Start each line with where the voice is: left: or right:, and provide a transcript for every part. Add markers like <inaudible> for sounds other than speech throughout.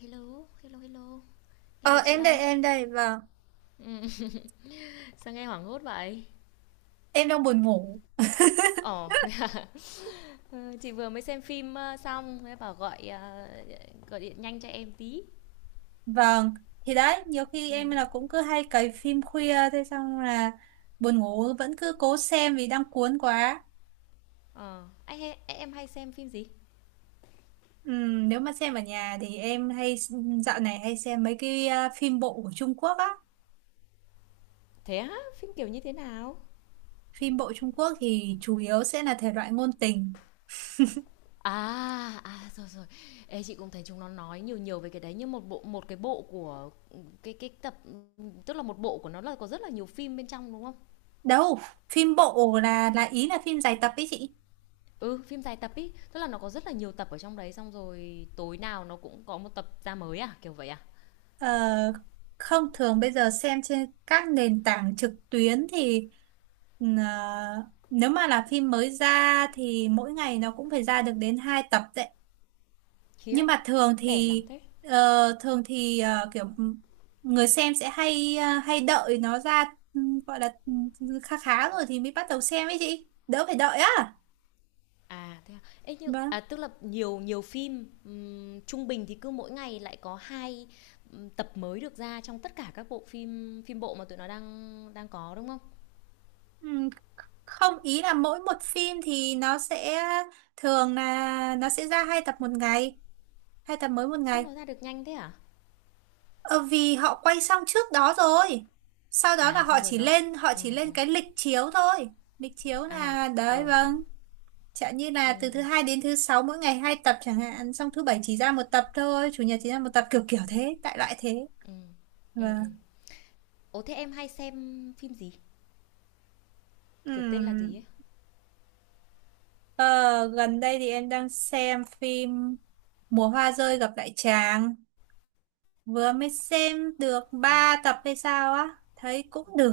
left: Hello, hello, hello. Nghe
right: Ờ
left: được chị
right: em đây
left: không?
right: em đây vâng.
left: Ừm, sao nghe hoảng hốt vậy?
right: Em đang buồn ngủ.
left: Ồ, <laughs> ờ, chị vừa mới xem phim xong, thế bảo gọi điện nhanh cho em tí.
right: Vâng, thì đấy nhiều khi em
left: Ừm.
right: là cũng cứ hay cày phim khuya thế xong là buồn ngủ vẫn cứ cố xem vì đang cuốn quá.
left: Ờ, em hay xem phim gì?
right: Nếu mà xem ở nhà thì em hay, dạo này hay xem mấy cái phim bộ của Trung Quốc á.
left: Thế á, phim kiểu như thế nào?
right: Phim bộ Trung Quốc thì chủ yếu sẽ là thể loại ngôn tình.
left: À, rồi rồi. Ê, chị cũng thấy chúng nó nói nhiều nhiều về cái đấy nhưng một cái bộ của cái tập, tức là một bộ của nó là có rất là nhiều phim bên trong, đúng không?
right: Đâu, phim bộ là ý là phim dài tập ý chị.
left: Ừ, phim dài tập ý tức là nó có rất là nhiều tập ở trong đấy, xong rồi tối nào nó cũng có một tập ra mới à, kiểu vậy à?
right: Ờ, Không, thường bây giờ xem trên các nền tảng trực tuyến thì ờ, nếu mà là phim mới ra thì mỗi ngày nó cũng phải ra được đến 2 tập đấy.
left: Khiếp.
right: Nhưng mà
left: Đẻ lắm thế.
right: thường thì kiểu người xem sẽ hay hay đợi nó ra. ừ, Gọi là khá khá rồi thì mới bắt đầu xem ấy chị. Đỡ phải đợi á.
left: À thế à. Ê nhưng
right: Vâng.
left: tức là nhiều nhiều phim trung bình thì cứ mỗi ngày lại có hai tập mới được ra trong tất cả các bộ phim phim bộ mà tụi nó đang đang có, đúng không?
right: Ừ, Không, ý là mỗi một phim thì nó sẽ, thường là nó sẽ ra hai tập một ngày, hai tập mới một
left: Sao
right: ngày.
left: nó ra được nhanh thế à?
right: Ờ, Vì họ quay xong trước đó rồi. Sau đó là
left: À,
right: họ
left: xong rồi
right: chỉ
left: nó.
right: lên họ
left: Ừ,
right: chỉ
left: ừ.
right: lên cái lịch chiếu thôi. Lịch chiếu
left: À.
right: là đấy,
left: Ờ.
right: vâng. Chẳng như
left: Ừ,
right: là từ
left: ừ,
right: thứ hai đến thứ sáu mỗi ngày hai tập chẳng hạn, xong thứ bảy chỉ ra một tập thôi, chủ nhật chỉ ra một tập kiểu kiểu thế, đại loại thế.
left: ừ, ừ.
right: Vâng.
left: Ừ. Ồ, thế em hay xem phim gì? Kiểu tên là gì
right: Ừm.
left: ấy?
right: Ờ, Gần đây thì em đang xem phim Mùa hoa rơi gặp lại chàng, vừa mới xem được
left: Ừ,
right: ba tập hay sao á, thấy cũng được.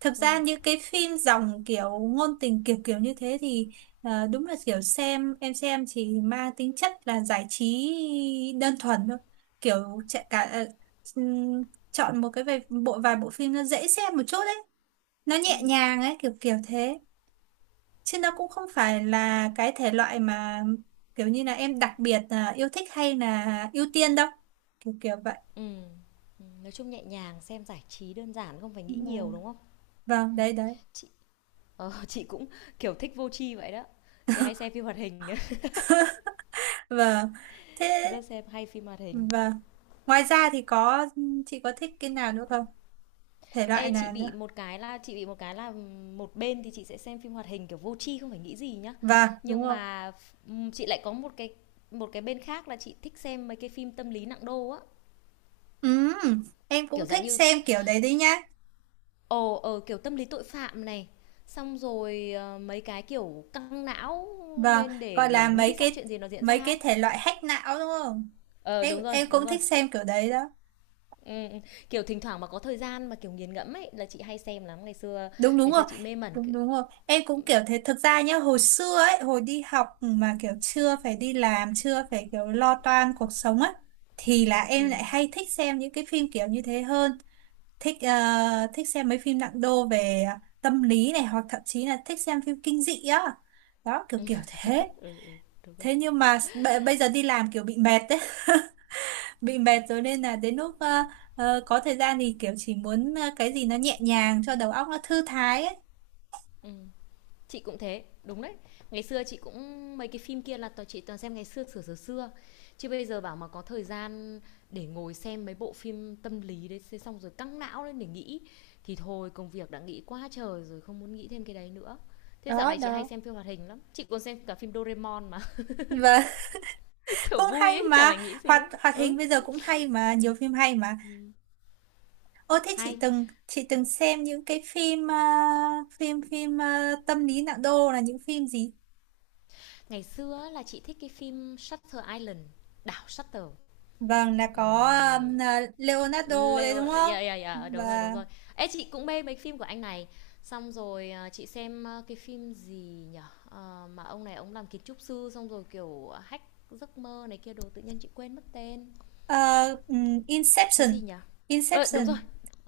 right: Thực ra
left: ừ,
right: những cái phim dòng kiểu ngôn tình kiểu kiểu như thế thì đúng là kiểu xem em xem chỉ mang tính chất là giải trí đơn thuần thôi, kiểu chạy cả ừm, chọn một cái vài bộ phim nó dễ xem một chút đấy, nó
left: ừ.
right: nhẹ nhàng ấy kiểu kiểu thế, chứ nó cũng không phải là cái thể loại mà kiểu như là em đặc biệt là yêu thích hay là ưu tiên đâu, kiểu kiểu vậy.
left: Ừm, nói chung nhẹ nhàng, xem giải trí đơn giản, không phải nghĩ
right: Mà-
left: nhiều, đúng không?
right: vâng, đấy đấy.
left: Chị <laughs> chị cũng, kiểu, thích vô tri vậy đó. Chị hay xem phim hoạt hình.
right: Vâng, thế.
left: <laughs> Rất xem hay phim hoạt hình.
right: Vâng, ngoài ra thì có, chị có thích cái nào nữa không, thể loại
left: Ê, chị
right: nào nữa?
left: bị một cái là một bên thì chị sẽ xem phim hoạt hình, kiểu, vô tri không phải nghĩ gì nhá.
right: Vâng, đúng
left: Nhưng
right: không?
left: mà chị lại có một cái bên khác là chị thích xem mấy cái phim tâm lý nặng đô á,
right: Ừ, em
left: kiểu,
right: cũng
left: dạng
right: thích
left: như
right: xem kiểu đấy đấy nhá.
left: kiểu, tâm lý tội phạm này, xong rồi, mấy cái, kiểu, căng não
right: Vâng,
left: lên để
right: gọi là mấy
left: nghĩ xem
right: cái
left: chuyện gì nó diễn
right: mấy
left: ra
right: cái
left: ấy.
right: thể loại hack não đúng không?
left: Ờ,
right: em
left: đúng rồi,
right: em
left: đúng
right: cũng
left: rồi.
right: thích xem kiểu đấy đó.
left: Ừm, ừm. Kiểu, thỉnh thoảng mà có thời gian mà, kiểu, nghiền ngẫm ấy, là chị hay xem lắm.
right: Đúng đúng
left: Ngày
right: rồi,
left: xưa chị mê mẩn c
right: đúng đúng rồi, em cũng kiểu thế thực ra nhá. Hồi xưa ấy hồi đi học mà kiểu chưa phải đi làm chưa phải kiểu lo toan cuộc sống á, thì là em
left: ừm,
right: lại hay thích xem những cái phim kiểu như thế hơn. Thích ờ, thích xem mấy phim nặng đô về tâm lý này, hoặc thậm chí là thích xem phim kinh dị á. Đó kiểu kiểu thế.
left: ừ, đúng rồi,
right: Thế nhưng mà bây giờ đi làm kiểu bị mệt đấy. <laughs> Bị mệt rồi nên là đến lúc có thời gian thì kiểu chỉ muốn cái gì nó nhẹ nhàng cho đầu óc nó thư thái ấy.
left: ừm. Chị cũng thế, đúng đấy. Ngày xưa chị cũng mấy cái phim kia là toàn chị toàn xem ngày xưa, xửa xừa xưa. Chứ bây giờ bảo mà có thời gian để ngồi xem mấy bộ phim tâm lý đấy, thế xong rồi căng não lên để nghĩ, thì thôi công việc đã nghĩ quá trời rồi, không muốn nghĩ thêm cái đấy nữa. Thế dạo
right: Đó
left: này chị hay
right: đó.
left: xem phim hoạt hình lắm, chị còn xem cả phim Doraemon mà,
right: Và <laughs>
left: <laughs> kiểu,
right: cũng
left: vui
right: hay
left: ấy, chả
right: mà.
left: phải nghĩ gì
right: hoạt
left: ấy.
right: hoạt hình
left: Ừ,
right: bây giờ cũng hay mà, nhiều phim hay mà. Ô thế chị
left: hay.
right: từng chị từng xem những cái phim phim phim tâm lý nặng đô là những phim gì?
left: Ngày xưa là chị thích cái phim Shutter Island, đảo Shutter.
right: Vâng, là có
left: Ừm,
right: à, Leonardo đấy
left: Leo,
right: đúng không?
left: yeah yeah yeah, đúng rồi, đúng
right: Và
left: rồi. Ê, chị cũng mê mấy phim của anh này. Xong rồi à, chị xem à, cái phim gì nhở? Ờ, mà ông này ông làm kiến trúc sư xong rồi kiểu hack giấc mơ này kia đồ, tự nhiên chị quên mất tên.
right: ờ,
left: Cái
right: Inception.
left: gì nhở? Ờ, đúng
right: Inception.
left: rồi.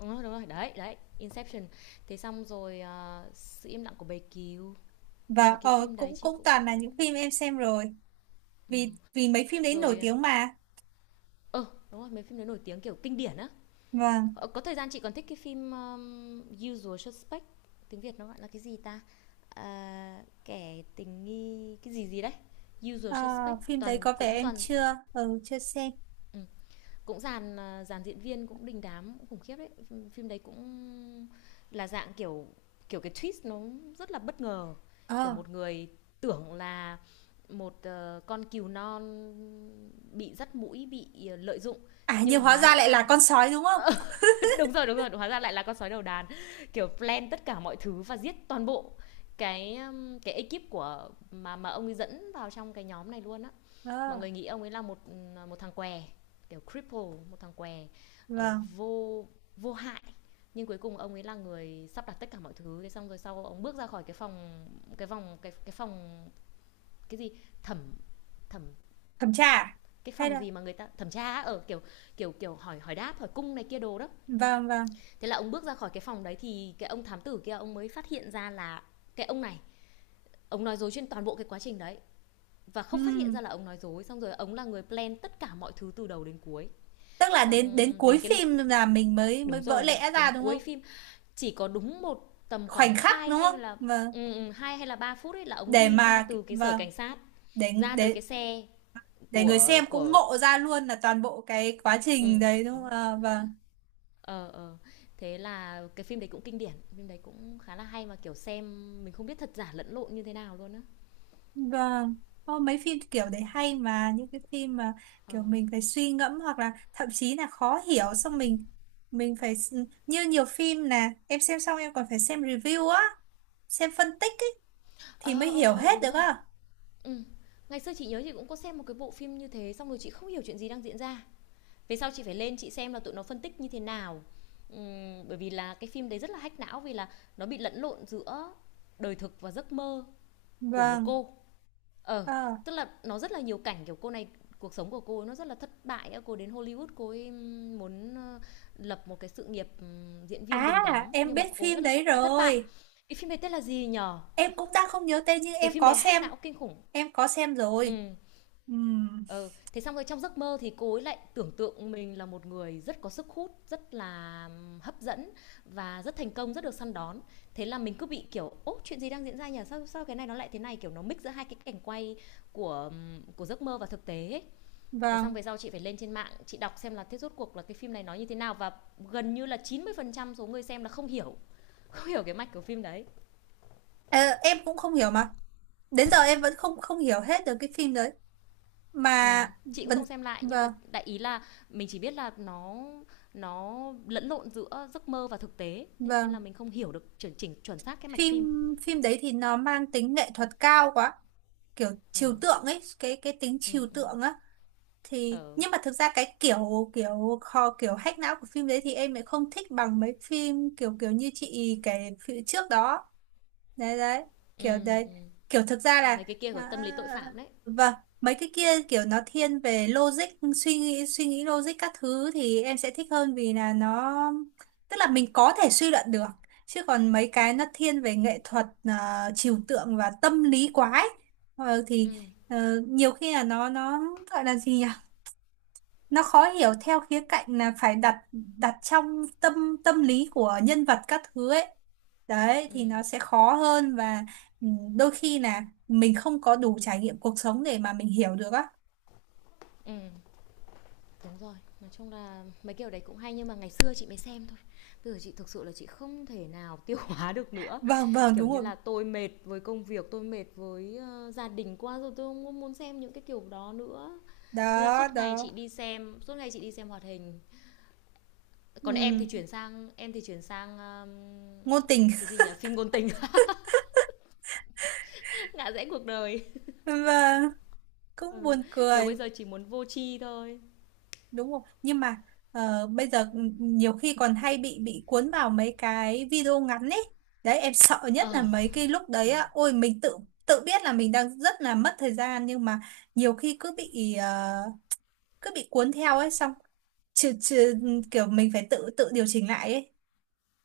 left: Đúng rồi, đúng rồi. Đấy, đấy, Inception. Thế xong rồi à, sự im lặng của bầy cừu. Mấy
right: Và
left: cái phim đấy
right: cũng
left: chị
right: cũng
left: cũng
right: toàn là những phim em xem rồi. Vì
left: ừm.
right: vì mấy phim đấy nổi
left: Rồi
right: tiếng mà.
left: ờ, đúng rồi, mấy phim đấy nổi tiếng kiểu kinh điển á.
right: Vâng.
left: Ờ, có thời gian chị còn thích cái phim Usual Suspect, tiếng Việt nó gọi là cái gì ta? À, kẻ tình nghi cái gì gì đấy. Usual
right: Ờ,
left: Suspect,
right: Phim đấy
left: toàn
right: có vẻ
left: cũng
right: em
left: toàn
right: chưa xem.
left: ừ, cũng dàn diễn viên cũng đình đám cũng khủng khiếp đấy, phim đấy cũng là dạng kiểu kiểu cái twist nó rất là bất ngờ. Kiểu
right: Ờ,
left: một người tưởng là một con cừu non bị dắt mũi bị lợi dụng,
right: À
left: nhưng
right: nhưng hóa
left: hóa
right: ra lại là
left: ra
right: con sói đúng không?
left: <laughs> đúng rồi đúng rồi, hóa ra lại là con sói đầu đàn, kiểu plan tất cả mọi thứ và giết toàn bộ cái ekip của mà ông ấy dẫn vào trong cái nhóm này luôn á. Mọi
right: Ờ,
left: người nghĩ ông ấy là một một thằng què, kiểu cripple, một thằng què, ờ,
right: vâng,
left: vô vô hại, nhưng cuối cùng ông ấy là người sắp đặt tất cả mọi thứ, thế xong rồi sau ông bước ra khỏi cái phòng, cái vòng, cái phòng cái gì, thẩm, thẩm,
right: thẩm tra à?
left: cái
right: Hay
left: phòng
right: là?
left: gì mà người ta thẩm tra ở kiểu, kiểu kiểu hỏi hỏi đáp, hỏi cung này kia đồ đó,
right: Vâng, vâng.
left: thế là ông bước ra khỏi cái phòng đấy thì cái ông thám tử kia ông mới phát hiện ra là cái ông này ông nói dối trên toàn bộ cái quá trình đấy, và không phát hiện
right: Ừm,
left: ra là ông nói dối, xong rồi ông là người plan tất cả mọi thứ từ đầu đến cuối.
right: Tức là
left: Xong
right: đến đến cuối
left: đến cái,
right: phim là mình mới mới
left: đúng
right: vỡ
left: rồi, đến
right: lẽ
left: đến
right: ra đúng
left: cuối
right: không?
left: phim, chỉ có đúng một tầm khoảng
right: Khoảnh khắc
left: 2
right: đúng
left: hay
right: không?
left: là
right: Vâng.
left: hai hay là 3 phút ấy là ông
right: để
left: đi ra
right: mà
left: từ cái sở
right: Vâng,
left: cảnh sát,
right: để
left: ra tới
right: để
left: cái xe
right: để người
left: của
right: xem cũng
left: của
right: ngộ ra luôn là toàn bộ cái quá trình
left: Ừ,
right: đấy đúng không?
left: đúng.
right: Ờ, vâng,
left: ờ ờ Thế là cái phim đấy cũng kinh điển, phim đấy cũng khá là hay, mà kiểu xem mình không biết thật giả lẫn lộn như thế nào luôn á.
right: vâng. Ô, mấy phim kiểu đấy
left: Ừm,
right: hay mà, những cái phim mà
left: ờ.
right: kiểu mình phải suy ngẫm hoặc là thậm chí là khó hiểu, xong như nhiều phim là em xem xong em còn phải xem review á, xem phân tích ấy, thì mới
left: Ờ, ờ,
right: hiểu
left: ờ,
right: hết
left: đúng
right: được
left: rồi.
right: á.
left: Ừm. Ngày xưa chị nhớ chị cũng có xem một cái bộ phim như thế, xong rồi chị không hiểu chuyện gì đang diễn ra. Về sau chị phải lên chị xem là tụi nó phân tích như thế nào. Bởi vì là cái phim đấy rất là hack não, vì là nó bị lẫn lộn giữa đời thực và giấc mơ của một
right: Vâng.
left: cô. Ờ,
right: ờ
left: tức là nó rất là nhiều cảnh, kiểu, cô này cuộc sống của cô ấy nó rất là thất bại á, cô đến Hollywood cô ấy muốn, lập một cái sự nghiệp, diễn viên đình
right: À,
left: đám,
right: em
left: nhưng mà
right: biết
left: cô
right: phim
left: rất là
right: đấy
left: thất bại.
right: rồi.
left: Cái phim này tên là gì nhở?
right: Em cũng đang không nhớ tên nhưng
left: Cái phim đấy hack não kinh khủng.
right: em có xem rồi.
left: Ừ.
right: Ừm.
left: ờ Thế xong rồi trong giấc mơ thì cô ấy lại tưởng tượng mình là một người rất có sức hút, rất là hấp dẫn, và rất thành công, rất được săn đón. Thế là mình cứ bị kiểu, ố, chuyện gì đang diễn ra nhỉ, sao sao cái này nó lại thế này, kiểu nó mix giữa hai cái cảnh quay của giấc mơ và thực tế ấy. Thế xong
right: Vâng.
left: về sau chị phải lên trên mạng chị đọc xem là thế rốt cuộc là cái phim này nói như thế nào, và gần như là 90% số người xem là không hiểu. <laughs> Không hiểu cái mạch của phim đấy.
right: Ờ, em cũng không hiểu mà. Đến giờ em vẫn không không hiểu hết được cái phim đấy. Mà
left: Chị cũng
right: vẫn.
left: không xem lại nhưng mà
right: Vâng,
left: đại ý là mình chỉ biết là nó lẫn lộn giữa giấc mơ và thực tế, nên
right: vâng.
left: là mình không hiểu được chuẩn chỉnh chuẩn xác cái mạch
right: phim
left: phim.
right: phim đấy thì nó mang tính nghệ thuật cao quá, kiểu trừu
left: Ừm,
right: tượng ấy, cái tính
left: ừm,
right: trừu
left: ừm.
right: tượng á. Thì
left: Ờ.
right: nhưng mà thực ra cái kiểu kiểu kho kiểu hack não của phim đấy thì em lại không thích bằng mấy phim kiểu kiểu như chị kể phía trước đó. Đấy đấy, kiểu đấy,
left: Ừm.
right: kiểu thực ra là.
left: Mấy cái kia của tâm lý tội
right: À,
left: phạm đấy.
right: vâng. Mấy cái kia kiểu nó thiên về logic, suy nghĩ logic các thứ thì em sẽ thích hơn vì là nó, tức là mình có thể suy luận được. Chứ còn mấy cái nó thiên về nghệ thuật, à, trừu tượng và tâm lý quá ấy. Thì
left: Ừm,
right: nhiều khi là nó gọi là gì nhỉ, nó khó hiểu theo khía cạnh là phải đặt đặt trong tâm tâm lý của nhân vật các thứ ấy. Đấy thì
left: ừm,
right: nó sẽ khó hơn. Và ừ, đôi khi là mình không có đủ trải nghiệm cuộc sống để mà mình hiểu được á.
left: ừm. Đúng rồi, nói chung là mấy kiểu đấy cũng hay nhưng mà ngày xưa chị mới xem thôi. Bây giờ chị thực sự là chị không thể nào tiêu <laughs> hóa được nữa.
right: Vâng, vâng,
left: Kiểu
right: đúng
left: như
right: rồi.
left: là tôi mệt với công việc, tôi mệt với, gia đình quá rồi, tôi không muốn xem những cái kiểu đó nữa. Thế là
right: Đó
left: suốt ngày
right: đó.
left: chị đi xem, suốt ngày chị đi xem hoạt hình. Còn
right: Ừ.
left: em thì chuyển sang
right: Ngôn tình.
left: cái gì nhỉ, phim ngôn tình, <laughs> ngã rẽ cuộc đời.
right: <laughs> Và cũng
left: Ừ.
right: buồn
left: Kiểu bây
right: cười.
left: giờ chỉ muốn vô tri thôi.
right: Đúng không, nhưng mà bây giờ nhiều khi còn hay bị cuốn vào mấy cái video ngắn ấy. Đấy, em sợ nhất là
left: Ờ.
right: mấy cái lúc
left: Ừ.
right: đấy á, ôi mình tự tự biết là mình đang rất là mất thời gian, nhưng mà nhiều khi cứ bị cuốn theo ấy xong trừ, trừ, kiểu mình phải tự tự điều chỉnh lại ấy.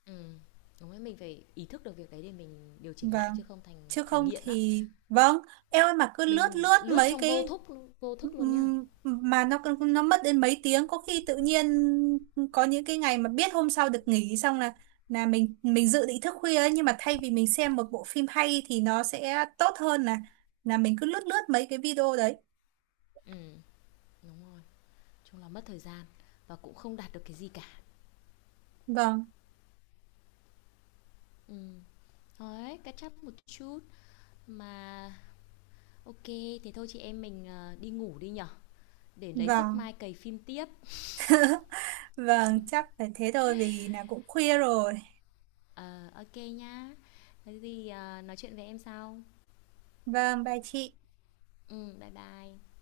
left: Ừ. Đúng đấy, mình phải ý thức được việc đấy để mình điều chỉnh lại
right: Vâng.
left: chứ không thành
right: Chứ
left: thành
right: không
left: nghiện á.
right: thì, vâng, em ơi mà cứ lướt
left: Mình
right: lướt
left: lướt
right: mấy
left: trong vô
right: cái.
left: thức, vô thức luôn nhá.
right: Mà nó mất đến mấy tiếng có khi tự nhiên. Có những cái ngày mà biết hôm sau được nghỉ xong là mình dự định thức khuya ấy, nhưng mà thay vì mình xem một bộ phim hay thì nó sẽ tốt hơn là mình cứ lướt lướt mấy cái video đấy.
left: Ừ, đúng rồi, chung là mất thời gian, và cũng không đạt được cái gì cả.
right: Vâng.
left: Ừ, thôi cắt chấp một chút mà, ok, thì thôi chị em mình đi ngủ đi nhở, để lấy sức
right: Vâng,
left: mai cày phim tiếp.
right: vâng, chắc phải thế thôi vì là cũng khuya rồi.
left: Ờ, ok nhá. Có gì, nói chuyện với em sau.
right: Vâng, bye chị.
left: Bye bye.